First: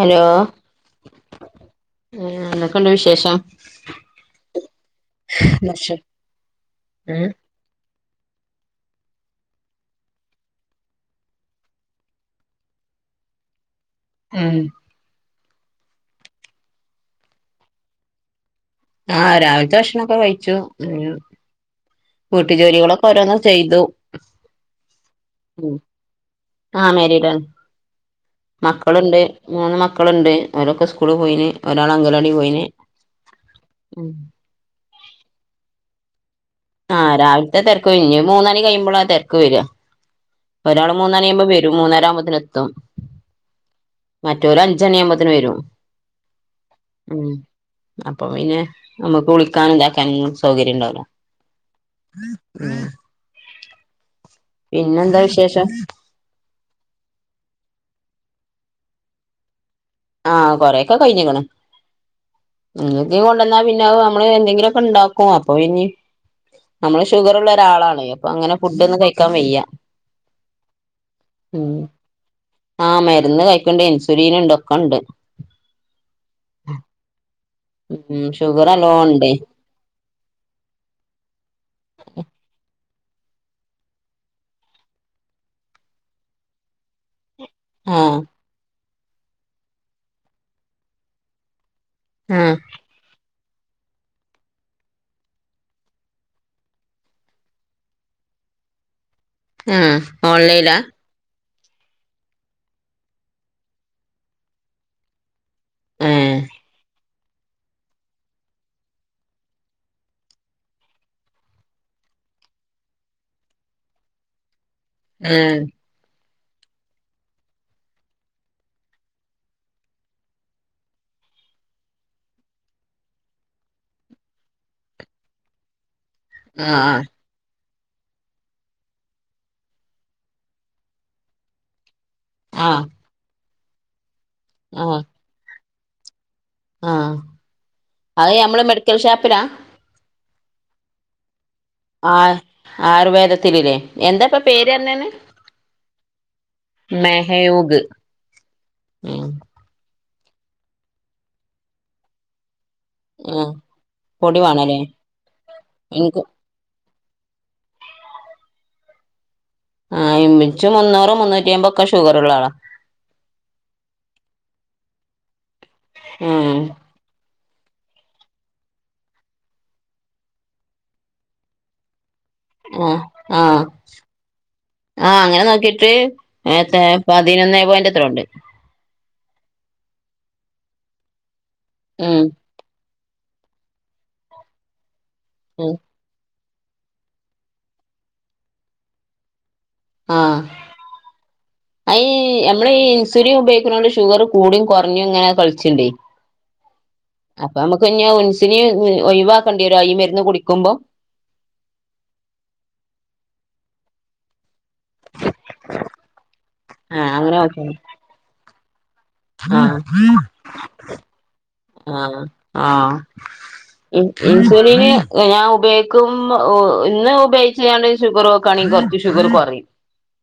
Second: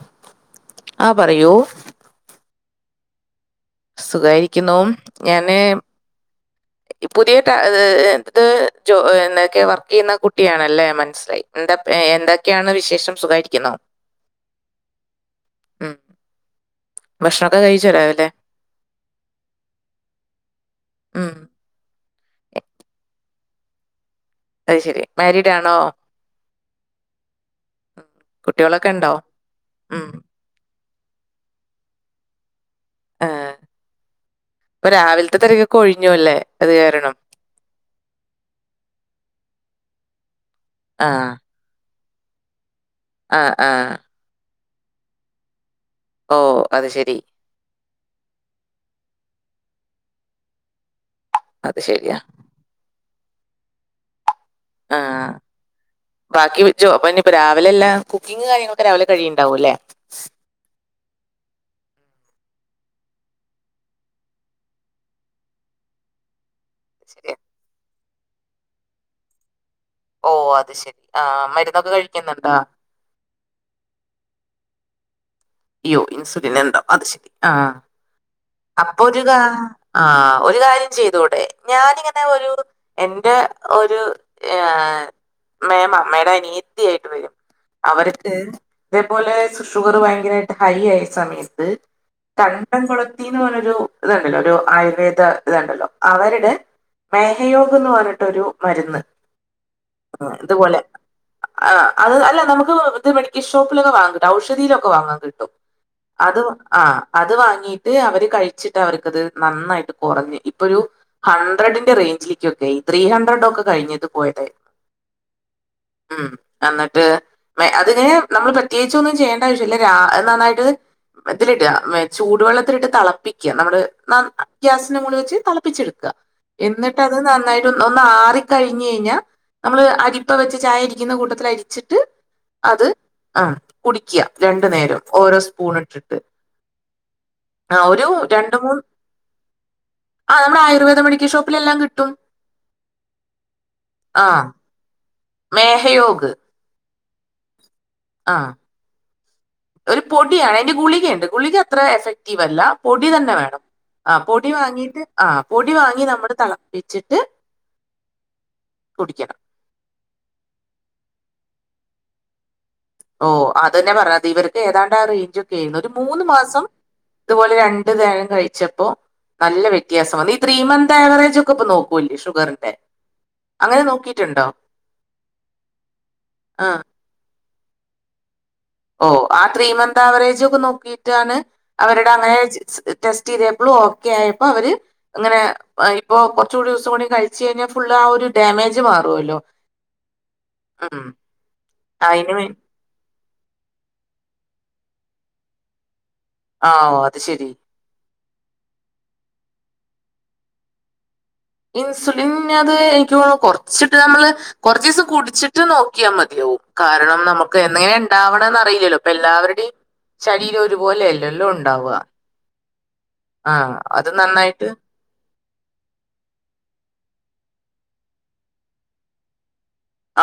Hello ആ പറയൂ എന്നാക്കൊണ്ട് വിശേഷം? സുഖായിരിക്കുന്നു. ഞാന് ഉം പുതിയ എത് എന്തൊക്കെ വർക്ക് ചെയ്യുന്ന കുട്ടിയാണല്ലേ മനസ്സിലായി. എന്താ എന്തൊക്കെയാണ് വിശേഷം സുഖയിരിക്കുന്നോ? ഉം ഉം ഭക്ഷണമൊക്കെ കഴിച്ചോ രാവിലെ? ആഹ് രാവിലത്തെ ഭക്ഷണമൊക്കെ കഴിച്ചു ഉംഹ് ഉം വീട്ടു ജോലികളൊക്കെ ഓരോന്ന് ചെയ്തു. അത് ശെരി മാരീഡാണോ? ആഹ മാ രീടാണ്. കുട്ടികളൊക്കെ ഉണ്ടോ മക്കളുണ്ട് മൂന്ന് ഉം മക്കളുണ്ട്. ഓരക്കെ സ്കൂളി പോയിന് ഒരാള് അംഗണ വാടി പോയിന്. ആ. ഇപ്പൊ രാവിലത്തെ തിരക്കൊ ക്കെ ഒഴിഞ്ഞു ല്ലേ? ആഹ് രാവിലത്തെ തിരക്ക്ഴിഞ്ഞ്ന്നി മൂന്നണി കഴിയുമ്പോള തെരക്ക് വര ഒരാള് ആ മൂന്നണിആവുമ്പം വര ഒരു മൂന്നരാവുമ്പോത്തിനെത്തും ആ ആ മറ്റോര് അഞ്ചണി ആവുമ്പോത്തിന് വരും ഓ അത് ശരി ഉംഹ് അപ്പം പിന്നെ നമുക്ക് കുളിക്കാനും ഇതാക്കാനുംഒന്നും സൗകര്യംഇണ്ടാവൂല. അത് ശരിയാ ഉം ആ പിന്നെന്താ വിശേഷം ബാക്കി ജോ ഇപ്പൊ രാവിലെല്ല കുക്കിംഗ് കാര്യങ്ങളൊക്കെ രാവിലെ കഴിയുണ്ടാവും അല്ലേ ആഹ് കുറേക്ക കഴിഞ്ഞ് ക്ക്ണ് ഇങ്ങ കൊണ്ടുവന്നാ പിന്നെ നമ്മള് എന്തെങ്കിലുമൊക്കെ ഉണ്ടാക്കോ അപ്പൊ ഇനി നമ്മള് ശരി ഷുഗർള്ള ഒരാളാണ് അപ്പൊ അങ്ങനെ ഫുഡ് ഒന്നും കയി ക്കാൻ വയ്യ ഓ അത് ശെരി. ആ മരുന്നൊക്കെ കഴിക്കുന്നുണ്ടാ? ആഹ് മരുന്ന് കഴിക്ക്ണ്ട് ഇൻസുലീൻ ഇണ്ട് ഒക്കണ്ട്. അയ്യോ ഇൻസുലിൻ ഉണ്ടോ? അത് ശരി ആ ഉം ഷുഗർ നല്ലോം അപ്പൊ ജ് ഉണ്ട് കാ ആ ഒരു കാര്യം ചെയ്തൂടെ? ഞാനിങ്ങനെ ഒരു എന്റെ ഒരു ഏ മേമ മ്മടെ അനിയത്തിയായിട്ട് വരും ആഹ് അവർക്ക് ഇതേപോലെ ഷുഗർ ഭയങ്കരായിട്ട് ഹൈ ആയ സമയത്ത് ആഹ് കണ്ടംകു ളത്തിന്ന് പറഞ്ഞൊ രു ഇത്ണ്ടല്ലോ ഒരു ആയുർവേദ ഇത്ണ്ടല്ലോ അവര്ടെ മേഹയോഗം എന്ന് പറഞ്ഞിട്ടൊരു മരുന്ന് ആഹ് ഓൺലൈലാ ഇതുപോലെ ആഹ് അത് അല്ല നമുക്ക് ഇത് മെഡിക്കൽ ഷോപ്പിലൊക്കെ വാങ്ങൻ കിട്ടും. ഔഷധീലൊക്കെ വാങ്ങാൻ കിട്ടും. ഏഹ് അത് ആഹ അത് വാങ്ങിട്ട് അവര് കഴിച്ചിട്ട് അവർക്കത് നന്നായിട്ട് കുറഞ്ഞ് ഇപ്പൊ ഒരു ഹൺഡ്രഡിന്റെ റേഞ്ചിലേക്കൊക്കെ ത്രീ ഹൺഡ്രഡ് ഒക്കെ കഴിഞ്ഞത് പോട്ടെ ഏഹ് ഉം എന്നിട്ട് അതിങ്ങനെ നമ്മൾ പ്രത്യേകിച്ച് ഒന്നും ചെയ്യേണ്ട ആവശ്യല്ല നന്നായിട്ട് ഇതിലിട ചൂടുവെള്ളത്തിലിട്ട് തിളപ്പിക്കുക നമ്മള് ഗ്യാസിന്റെ കൂടി വെച്ച് തിളപ്പിച്ചെടുക്കുക എന്നിട്ട് ആഹ് അത് നന്നായിട്ട് ഒന്ന് ആറി കഴിഞ്ഞ് കഴിഞ്ഞൽ നമ്മള് അരിപ്പ വെച്ച് ചായ ഇരിക്കുന്ന കൂട്ടത്തിൽ അരിച്ചിട്ട് ആഹ് അത് ആ കുടിക്കുക രണ്ടു ആഹ് നേരം ഓരോ സ്പൂൺ ഇട്ടിട്ട് ആഹ് ആ ഒരു അത് രണ്ട് നമ്മള് മൂന്ന് മെഡിക്കൽ ഷോപ്പിലാ ആ നമ്മുടെ ആയുർവദ മെഡിക്കൽ ഷോപ്പിൽ എല്ലാം ആ ആയുർവേദത്തിലല്ലേ ആ എന്താപ്പ പേര്ണന്നന്ന് മേഹയോഗ് മെഹയോഗ് ആ ഒരു പൊടിയാണ് അതിന്റെ ഗുളികണ്ട് ഗുളിക അത്ര എഫക്ട് വല്ല പൊടി തന്നെ ആഹ് വേണം ആ പൊടി വാങ്ങീട്ട് ആഹ് പൊടി വാങ്ങി എനിക്ക് നമ്മള് തള വെച്ചിട്ട് കുടിക്കണം ആഹ് ഇച്ച് മുന്നൂറ് മുന്നൂറ്റിയുമ്പോ ഒക്കെ ഷുഗർള്ള ആളാ ഓഹ് അതന്നെ പറഞ്ഞത് ഇവർക്ക് ഏതാണ്ട് റേഞ്ച് ഒക്കെ ആയിരുന്നു ഒരു മൂന്ന് ആഹ് മാസം ഇതുപോലെ രണ്ടു തരം കഴിച്ചപ്പൊ നല്ല വ്യത്യാസമാണ് ഈ ത്രീ മന്ത് അവറേജ് ഒക്കെപ്പൊ നോക്കൂല്ലേ ഷുഗറ് ആ ആഹ ആ അങ്ങനെ നോക്കിട്ട് ആ പതിനൊന്നേ പോയിന്റ് എത്ര ഉണ്ട് ഓഹ് ആഹ് ത്രീ മന്ത് ആവറേജ് ഒക്കെ നോക്കിയിട്ടാണ് അവരുടെ ഉം അങ്ങനെ ടെസ്റ്റ് ചെയ്തപ്പൊളും ഓക്കെ ആയപ്പോ അവര് അങ്ങനെ ഉം ഇപ്പൊ കൊറച്ച് കൂടി ദിവസം കൂടി കഴിച്ച് കഴിഞ്ഞാ ഫുൾ ആ ഒരു ഡാമേജ് മാറുവല്ലോ ആഹ അയി അതിന് വേ അ മ്മള് സുലിൻ ഉപയോഗിക്കുന്നോണ്ട് ഷുഗർ കൂടും കുറഞ്ഞും ഇങ്ങനെ കളിച്ചു ണ്ടേ ആഓ അത് ശെരി ഞാൻ ഇൻസുലിൻ ഒഴവാക്കണ്ടി വരോ ഇ മരുന്ന് കുടിക്കുമ്പോം ഇൻസുലിൻ അത് എനിക്ക് തോന്നണു കുറച്ചിട്ട് നമ്മള് കുറച്ചിസം കുടിച്ചിട്ട് നോക്കിയാൽ മതിയാവും ആഹ് കാരണം അങ്ങനെ നമുക്ക് നോക്കിയാതി എന്തങ്ങനെ ഉണ്ടാവണന്ന് അറിയില്ലല്ലോ അപ്പ എല്ലാവരുടെയും ആഹ് ശരീരം ഒരുപോലെല്ലല്ലോ ഉണ്ടാവുവ ആഹ് ആഹ് ആഹ് അത് നന്നായിട്ട് ഞൻ ഉപയോഗിക്കും ഇന്ന് ഉപയോഗിച്ച് ഞാ ഷുഗർ നോക്കാം യാണെങ്കി കൊ റച്ച് ഷുഗറ് കുറയും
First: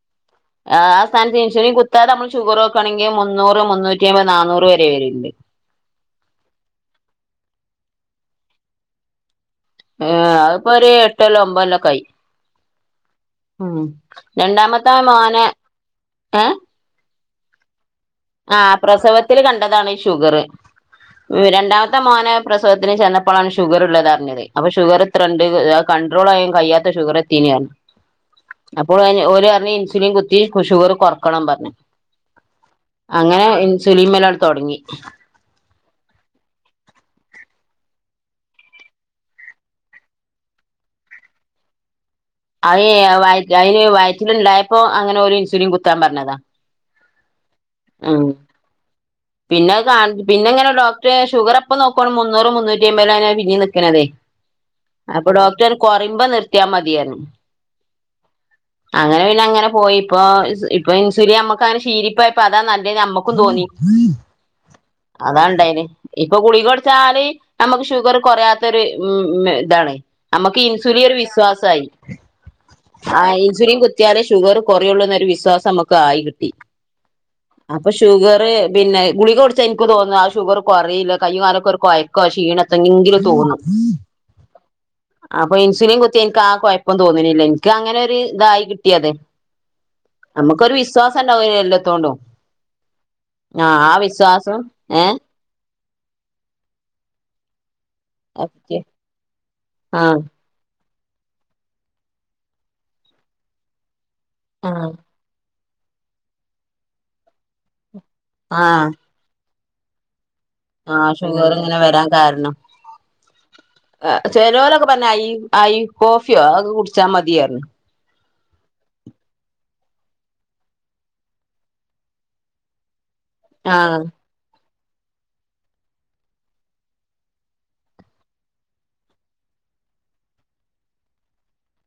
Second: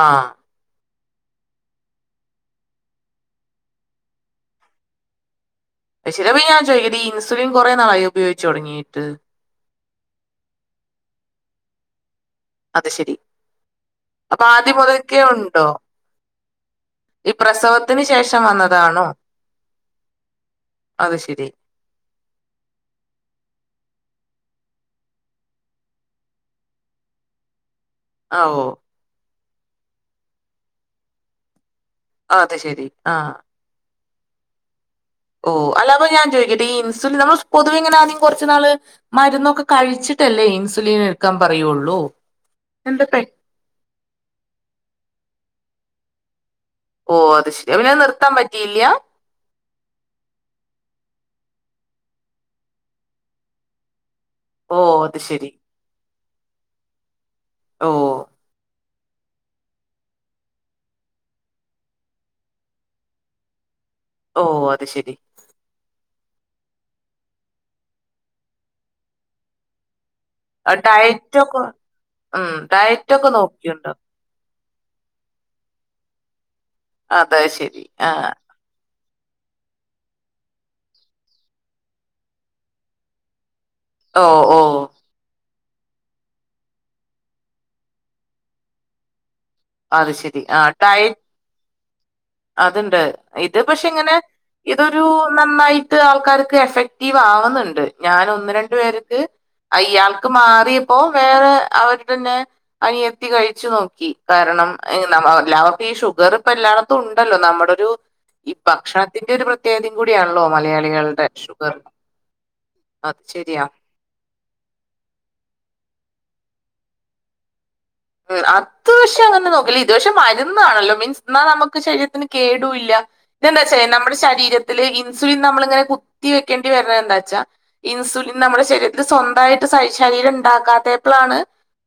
ആഹ് ആ ആഥാനത്ത് ഇൻസൂലിൻ കുത്തതെ നമ്മള് ഷുഗർ നോക്കണെങ്കിൽ മുന്നൂറ് മുന്നൂറ്റി അമ്പത് നന്നൂറ് വരെ വരുണ്ട് പ ചിലപ്പ ഞാൻ ചോദിക്കട്ട ഇൻസുിൻ കുറെേ നാാളിയൊഉപയോഗിച്ചച്ച് തുടങ്ങീട്ട് ആഏ അപ്പോൊ ഒരു എട്ടല്ലോ ഒമ്പതല്ലോക്കയി അത് ശരി ഉ അപ്പൊ ആദ്യം രണ്ടാമത്ത മുതൽക്കേ മോനെ ഉണ്ടോ ഏ ഈ പ്രസവം അതി ന് ശേഷം ആഹ വന്നതാണോ പ്രസവത്തിൽ കണ്ടതാണി ഷുഗറ് അത് ശരി രണ്ടാമത്തെ മോനായ പ്രസവത്തിന് ചെന്നപ്പോഴാണ് ഷുഗർ ഉള്ളത് അറിഞ്ഞത് അപ്പൊ ഷുഗറെ ത്ര ഉണ്ട് അത് കണ്ട്രോൾ യ്യാൻ കഴിയാത്ത ഷുഗർ എത്തിനെയ് അ ആഓ അപ്പൊ ൾ ഓര് റഞ്ഞി ഇൻസുലിൻ കുത്തി ഷുഗർ കുറക്കണം ന്ന് പറഞ്ഞു അ അത ശെരി അങ്ങനെ ഇൻസുലിമൽ തുടങ്ങി ഓ അപ്പ ഞാൻ ചോദിക്കട്ടെ ഈ ഇൻസുിൻ നമ്മൾൊവ ഇങ്ങനൊണെം കുറച്ച നാള് മരുന്നൊക്കെ കഴിച്ചിട്ടല്ലേ ഇൻസുലിൻ എടുക്കാൻ പറയുള്ളൂ അ എന്താ പെ വ അതിന് വയറ്റിലണ്ടായപ്പോ അങ്ങനെ ഒരു ഇൻസുലിൻ കുത്താൻ പറഞ്ഞതാ ഓ അത് ശരി അന ഉം നിർത്താൻ പറ്റിയില്ല പിന്നെ കാ പിന്നെങ്ങനെ ഡോക്ടർ ഷുഗർ അപ്പ നോക്കുവാണ് മുന്നൂറ് മുന്നൂറ്റി അമ്പത പിന്നെ നിക്ക്ണതേ ഓ അത് അപ്പൊ ശരി ഡോക്ടർ കുറയ്പോ നിർത്തിയാ മതിയാണ് ഓ അങ്ങനെ പി അങ്ങനെ പോയി ഇപ്പോ ഇപ്പൊ ഇൻസുലി നമ്മുക്ക് അങ്ങനെ ശീലിപ്പയപ്പോ അതാ നല്ലീ നമ്മക്കും തോന്നി മ ഓ അത് ശരി അതാ ഉണ്ടായല് ഇപ്പൊ കുളികടച്ചാല് നമുക്ക് ഷുഗർ കുറയാത്തൊരു ഉ ഇതാണ് നമ്മക്ക് ഇൻസുലിൻ ഒരു ഡയറ്റ് ഒക്കെ വിശ്വാസയി ഉം ഡയറ്റ് ഒക്കെ ആഹ് ഇൻസുലിൻ നോക്കിയുണ്ടോ കുത്തിയല് ഷുഗർ കൊറയുള്ളൂ എന്നൊരു വിശ്വാസം നമുക്ക് ആയി കിട്ടി അത് ശരി അപ്പൊ ആ ഷുഗർ പിന്നെ ഗുളിക കൊടച്ച് എനിക്ക് തോന്നുന്നു ആ ഷുഗർ കുറല്ല കയ്യ കാലൊക്കെ ഒരു കുഴയ്ക്കോ ആ ക്ഷീണക്കെ എത്തെങ്കിലും തോന്നും ഓഹ് ഓഹ് അപ്പൊ ഇൻസുലിൻ കുത്തി എനിക്ക് ആ കുഴപ്പം തോന്നുന്നില്ല എനിക്ക് അങ്ങനെ ഒരു ഇതായി കിട്ടിയതെ അത് ശരി നമുക്കൊരു വിശ്വാസം ഉണ്ടാവ എല്ലാത്തണ്ടും അത്ണ്ട് ഇത് പക്ഷെ ഇങ്ങനെ വിശ്വാസം ഇതൊരു ഏഹ് നന്നായിട്ട് ആൾക്കാർക്ക് എഫക്റ്റീവ് ആവുന്നുണ്ട് ഞാൻ ഒന്ന് രണ്ട പേർക്ക് ആഹ് അയാൾക്ക് മാറിയ അപ്പോൊ വേറെ അവരുടെ തന്നെ അനിയ ത്തി കഴിച്ചു നോക്കി കാരണം എല്ലാവർക്കും ഈ ഷുഗർ ഇപ്പ എല്ലായിടത്തും ഉണ്ടല്ലോ നമ്മുടെൊ ഒരു ഈ ആഹ് ഭക്ഷണ ഇതിന്റെ ഒരു പ്രത്യേകതയും കൂടിയാണല്ലോ ആഹ് മലയാളികളുടെ ഷുഗർ ഇങ്ങനെ വരാൻ കാരണം അത് ശെരിയാ ചെലോലൊക്കെ പറഞ്ഞ അ അ കോഫിയോ അതക്കെ കുടിച്ചാൽ മതിയായിരുന്നു ആ [unintelligible] അങ്ങനെ നോക്കില്ല ഇതുപക്ഷെ മരുന്നാണല്ലോ മീൻസ് എന്നാൽ നമുക്ക് ശരീരത്തിന് കേടൂല്ല ഇതെന്താ വച്ചാ ആഹ് നമ്മുടെ ശരീരത്തില് ഇൻസുലിൻ നമ്മളിങ്ങനെ കുത്തി വെക്കേണ്ടി വരണ എാ വെച്ചാ ഇൻസുലിൻ നമ്മുടെ ശരീരത്തിൽ സ്വന്തമായിട്ട് ശരീരം ഉണ്ടാക്കാത്തപ്പോളാണ്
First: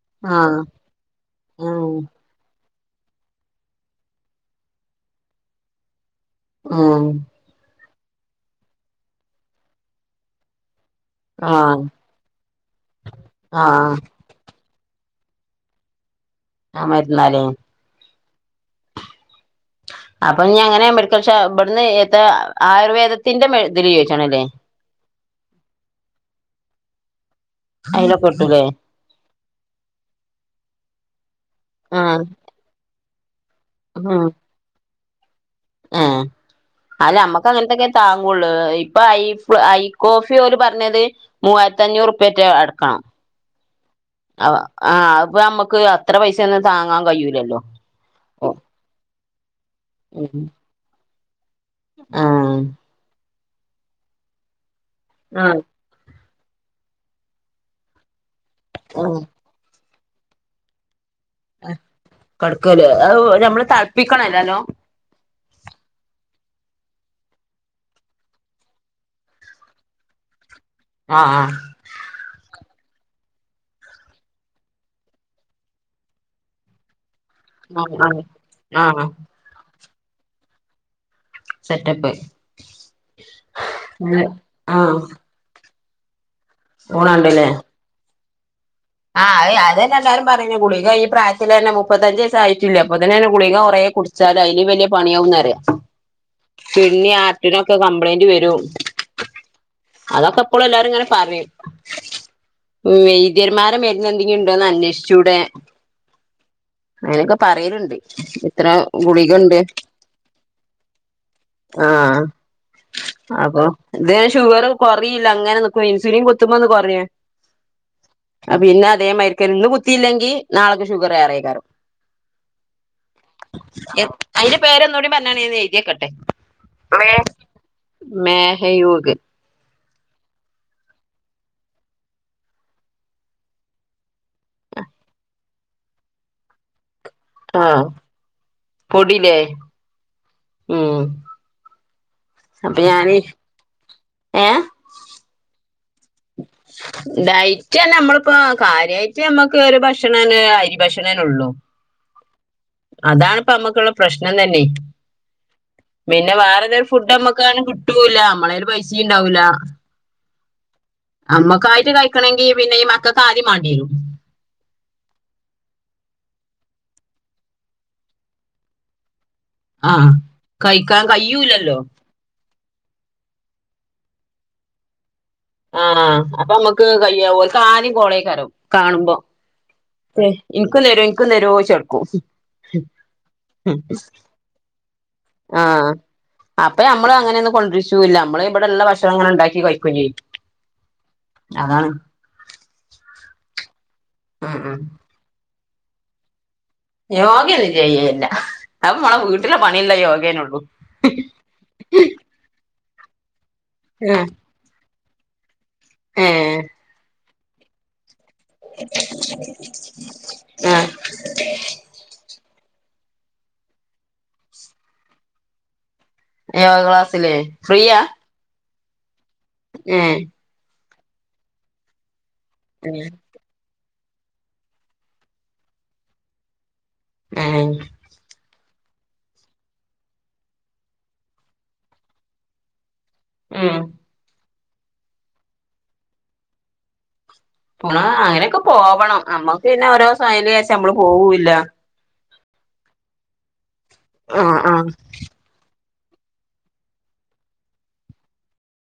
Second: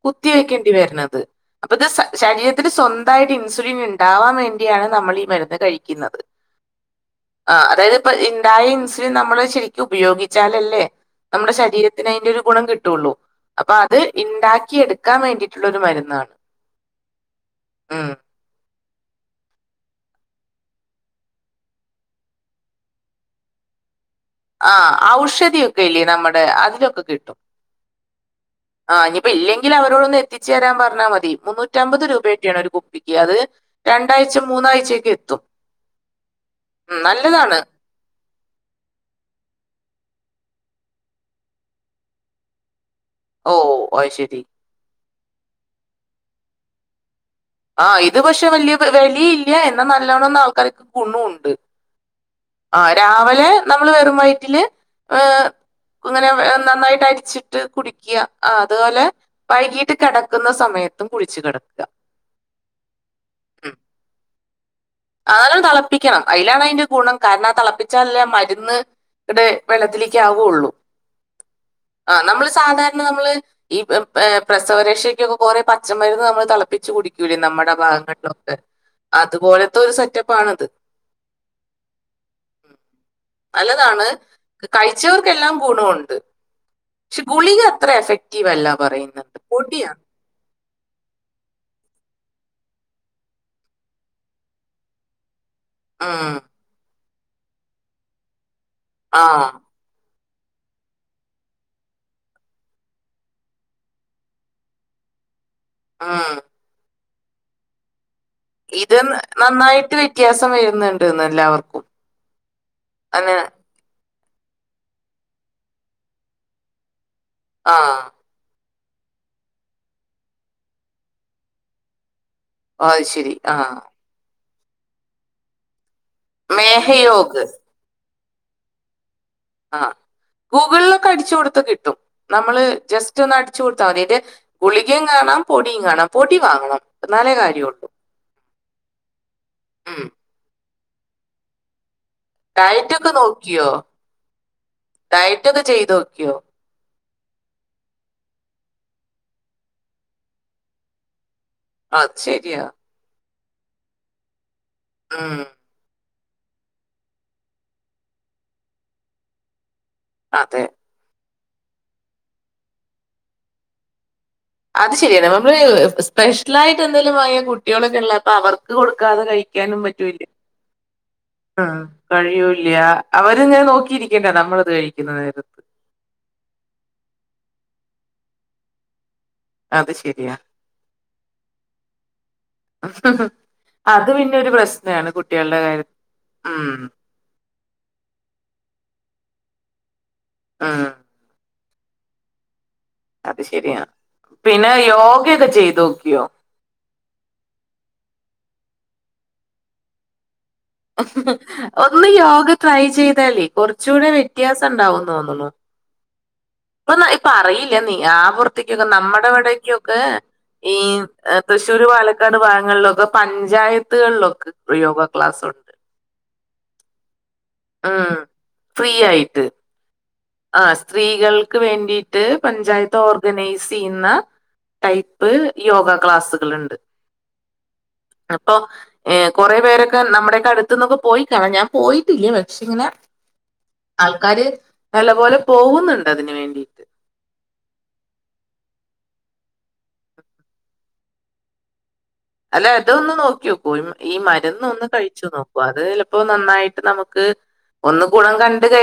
കുത്തി ആഹ് വെക്കേണ്ടി വരണത് അപ്പൊ ഇത് ആഹ് സൈ ശരീരത്തിൽ സ്വന്തമായിട്ട് ഇൻസുലിൻ ഉണ്ടാവാൻ വേണ്ടിയാണ് നമ്മൾ ഈ മരുന്ന് കഴിക്കുന്നത് ആഹ് ആ അതായത് ഇപ്പൊ ഉണ്ടായ ഇൻസുലിൻ നമ്മള് ശരിക്കും ഉപയോഗിച്ചാലല്ലേ നമ്മടെ ആഹ് ശരീരത്തിന് അതിന്റെ ഒരു ഗുണം കിട്ടുള്ളൂ അപ്പൊ അത് ആഹ് ഇണ്ടാക്കിയ എടുക്കാൻ വേണ്ടിയിട്ടുള്ള ഒരു മരുന്ന് എന്നാണ് ആ മരുന്നാലേ ആ അപ്പൊ നീ അങ്ങനെ മെഡിക്കൽ ഷ ഇടുന്ന് ഏത്ത ആയുർവേദത്തിന്റെ മ ഇതില് ചോദിച്ചണല്ലേ ആ ഔഷധിയൊക്കെ ഇല്ലേ നമ്മുടെ അതിലൊക്കെ കിട്ടും അയ്‌ല്ല കൂട്ടൂല്ലേ ആ്നിപ്പോ ഇല്ലെങ്കിൽ അവരോട ഒന്ന് എത്തിച്ചു തരാൻ പറഞ്ഞാൽ മതി മുന്നൂറ്റ മ്പത് ആഹ് രൂപയൊട്ടെയാണ് ഒരു അത് രണ്ടാഴ്ച മൂന്നാഴ്ചക്ക എത്തും ആ ഉം, അല്ല അമ്മക്ക് നല്ലതാണ് അങ്ങനത്തൊക്കെ താങ്ങൂുള്ളൂ ഇപ്പൊ ഐ ഫ ഐ കോഫി ഓല് പറഞ്ഞത് മൂവായിരത്തി അഞ്ഞൂറ്ുപറ്റ അടുക്കണം ഓഓ ശരി അഹ് ആഹ് അപ്പൊ നമക്ക് അത്ര പൈസ ഒന്നും താങ്ങാൻ കഴിയൂലല്ലോ ആഹ് ഇത് പക്ഷെ വല്യ വെലില്ല എന്നാ നല്ലോണംന്ന ആൾക്കാർക്ക് ഗുണുണ്ട് ആഹ ആ രാവിലെ നമ്മള് വെറും വയ്റ്റില് ആഹ് ങ്ങനെ നന്നായിട്ട് അരിച്ചിട്ട് കുടിക്കുക ആ തുപോലെ ആഹ് വൈകീട്ട് കെടക്കുന്ന സമയത്തും കുളിച്ചു കെടക്കുക കിടക്കൂലെ അഹ് നമ്മള് തളപ്പിക്കണല്ലെല്ലോം ആ നല്ലോണം തിളപ്പിക്കണം അതിലാണ് അതിന്റെ ഗുണം കാരണം ആ തിളപ്പിച്ചാലല്ലേ അ മര്ന്ന് ട് വെള്ളത്തിലേക്ക് ആകുള്ളൂ ആ ആ ആ നമ്മള് സാധാരണ നമ്മള് ഈ പ്രസവരക്ഷയ്ക്കൊക്കെ കൊറെേ പച്ചമരുന്ന് നമ്മൾ തളപ്പിച്ച് കുടിക്കൂലെ നമ്മുടെ ആഹ് ആഹ് ഭാഗങ്ങളിലൊക്കെ ആഹ് അതുപോലത്തെരു സെറ്റപ്പാണത് സെറ്റപ്പ് നല്ലതാണ് ആഹ് കഴിച്ചവർക്കെല്ലാം ഗുണോണ്ട് പക്ഷെ ഊണണ്ടല്ലേ ഗുളിക അത്ര എഫക്റ്റീവല്ല പറയുന്നത് പൊടിയാണ് ഈ പറഞ്ഞ ഗുളിക പ്രായത്തിലത്തിലെന്നെ മുപ്പത്തഞ്ചു വയസ്സായിറ്റില്ല ആയിട്ടില്ല അപ്പൊത്തിനന്നെ ഗളിക കുറെേ കുടിച്ചാല് അതിന് വല്യ പണിയാവുന്നറിയാ ആ കിഡ്നി ആർട്ടിനൊക്കെ കംപ്ലൈന്റ് വെരും ആഹാ അതൊക്കെ എപ്പോഴും എല്ലാരുങ്ങനെ പറയും വൈദ്യര് വാര മരുന്ന് എന്തെങ്കി ണ്ടോന്ന് അന്വേഷിച്ചൂടെ ആഹ അയിനൊക്കെ പറിണ് ണ്ട് ഇത് നന്നായിട്ട് വിത്യാസം വര്ന്ന്ണ്ട്ന്ന് എല്ലാവർക്കും ആഹ് അങ്ങനെ അപ്പൊ ഇത് ഷുഗർ കൊറയില്ല അങ്ങനെനിക്കും ഇൻസുലിൻ കൊത്തുമ്പോന്ന് കൊറയെ ആഹ ആ പിന്നതേമാരിക്കന്നെ ഇന്ന് കുത്തില്ലെങ്കിൽ നളെക്ക് ഷുഗറെയ് ക്കാരം ആയ്ശരി എ അയിന്റെ പേരൊന്നൂടി പറ്ഞ്ഞാണി ഞാന് എഴ്‌തെക്കട്ടെ ലെഹയോക്ക് മേഹയൂഗ് ആഹ് ഗൂഗിൾലൊക്കെ അടിച്ചു കൊടുത്ത കിട്ടും നമ്മള് ജസ്റ്റ് ഒന്ന് അടിച്ചു കൊടുത്താമതി അയ്ന്റെ ഗുളികേം കാണാം പൊടിയും കാണാം പൊടി വാങ്ങണം എന്നാലേ ആഹ കാര്യമുള്ളൂ പൊടയില്ലേ ഉം ഉം അപ്പൊ ഡയറ്റൊക്കെ ഞാന് നോക്കിയോ ഏഹ് ഡയറ്റൊക്കെ ചെയ്ത് നോക്കിയോ ഡൈറ്റ്റഞ്ഞാ നമ്മളിപ്പോ കാര്യയായിട്ട് നമ്മക്ക് ഒരു ഭക്ഷണല്ലെ അരി ഭക്ഷണല്ലേ ഉള്ളൂ ആഹ ശരിയ. അതാണിപ്പ ഞാമ്മക്കുള്ള പ്രശ്നം തന്നെ. ഉം.. പിന്നെ വേറെന്തേരു ഫുഡ് നമ്മുക്കങ്ങനെ കിട്ടൂല്ല, നമ്മളെല് പൈസയും ഉണ്ടാവൂല. അതെ അമ്മക്കായിട്ട് കഴിക്കണെങ്കിൽ പിന്നെ ഈ മക്കക്കാദ്യം മാണ്ടെരും അത് ശരിയാണ് നമ്മള് സ്പെഷ്യലായിട്ട് എന്തേലും വാങ്ങിയ കുട്ടികളൊക്കെഉള്ള അപ്പൊ അവർക്ക് കൊടുക്കാതെ കഴിക്കാ ആഹ കഴിക്കാൻ കയ്യൂലല്ലോ കഴിയൂല്ല അവരിങ്ങനെ നോക്കിയിരിക്കണ്ടെ നമ്മളിത് കഴിക്കുന്ന നേരത്ത് ആഹ അപ്പൊ നമ്മുക്ക് കയ്യാവോ ആദ്യം ഓല്ക് കോളേക്കരും കാണുമ്പോ അത് ശരിയാ ഇൻക്കും തരോ ഇൻക്കും തരോയ്ച്ച് നട്ക്കും ങ്ഹും അത് പിന്നൊരു പ്രശ്നാണ് കുട്ട്യാളെ കാര്യത്തില് അപ്പെ നമ്മള് അങ്ങനൊന്നും കൊണ്ടിരിചൂല്യ നമ്മള് ഇവിടെള്ള ഭക്ഷണ ങ്ങനെ ഇണ്ടാക്കി കഴിക്കേയും ചെയ്യും ആഹ്, അതാണ്. അത് ശരിയാ, ഉം പിന്നെ ഉം യോഗക്കെ ചെയ്ത് നോക്കിയോ? യോഗയന്നന്ന് ചെയ്യയില്ല, അപ്പൊ നമ്മള വീട്ടിലെ പണില്ല യോഗേന ഉള്ളൂ. ഒന്ന് യോഗ ട്രൈ ചെയ്താലേ, കുറച്ച കൂടെ വ്യത്യാസം ഉണ്ടാവു തോന്നണു. ഏഹ്, ഇപ്പൊ ഇപ്പ അറിയില്ല, നീ ആ പുറത്തേക്കൊക്കെ നമ്മുടെ ഇവിടക്കൊക്കെ ഈ.. ആ തൃശൂർ, പാലക്കാട് ഭാഗങ്ങളിലൊക്കെ പഞ്ചായത്തുകളിലൊക്കെ യോഗ ക്ലാസുണ്ട്. യോഗ ക്ലാസ്സിലേ? ഫ്രീയാ ഉം, ഫ്രീ ആയിട്ട്. ഏ. ആ സ്ത്രീകൾക്ക് വേണ്ടിട്ട് പഞ്ചായത്ത് ഓർഗനൈസ്. ചെയ്യുന്ന ടൈപ്പ് യോഗ ക്ലാസ്സുകളുണ്ട്. ഏഹ്, അപ്പൊ, ഏ, കൊറേപേരൊക്കെ നമ്മുടെയൊക്കെ അടുത്തന്നൊക്കെ പോയി കാണാം ഞാൻ പോയിട്ടില്ല, പക്ഷെ ഇങ്ങനെ.. ഉം, ആൾക്കാാര് നല്ലപോലെ പോകുന്നുണ്ട് അതിന് വേണ്ടി. ആ അങ്ങനെയൊക്കെ പോവണം, നമ്മുക്ക് പിന്നെ ഓരോ സൈലിജാര്ച്ച് നമ്മള് പോവൂല്ല. അല്ല ഇതൊന്ന് നോക്കി നോക്കൂ, ഈ ആ മരുന്ന് ആ ഒന്ന് കഴിച്ചു നോക്ക അത് ചിലപ്പോ നന്നായിട്ട് നമുക്ക് ഒന്ന് ഗുണം കണ്ട ക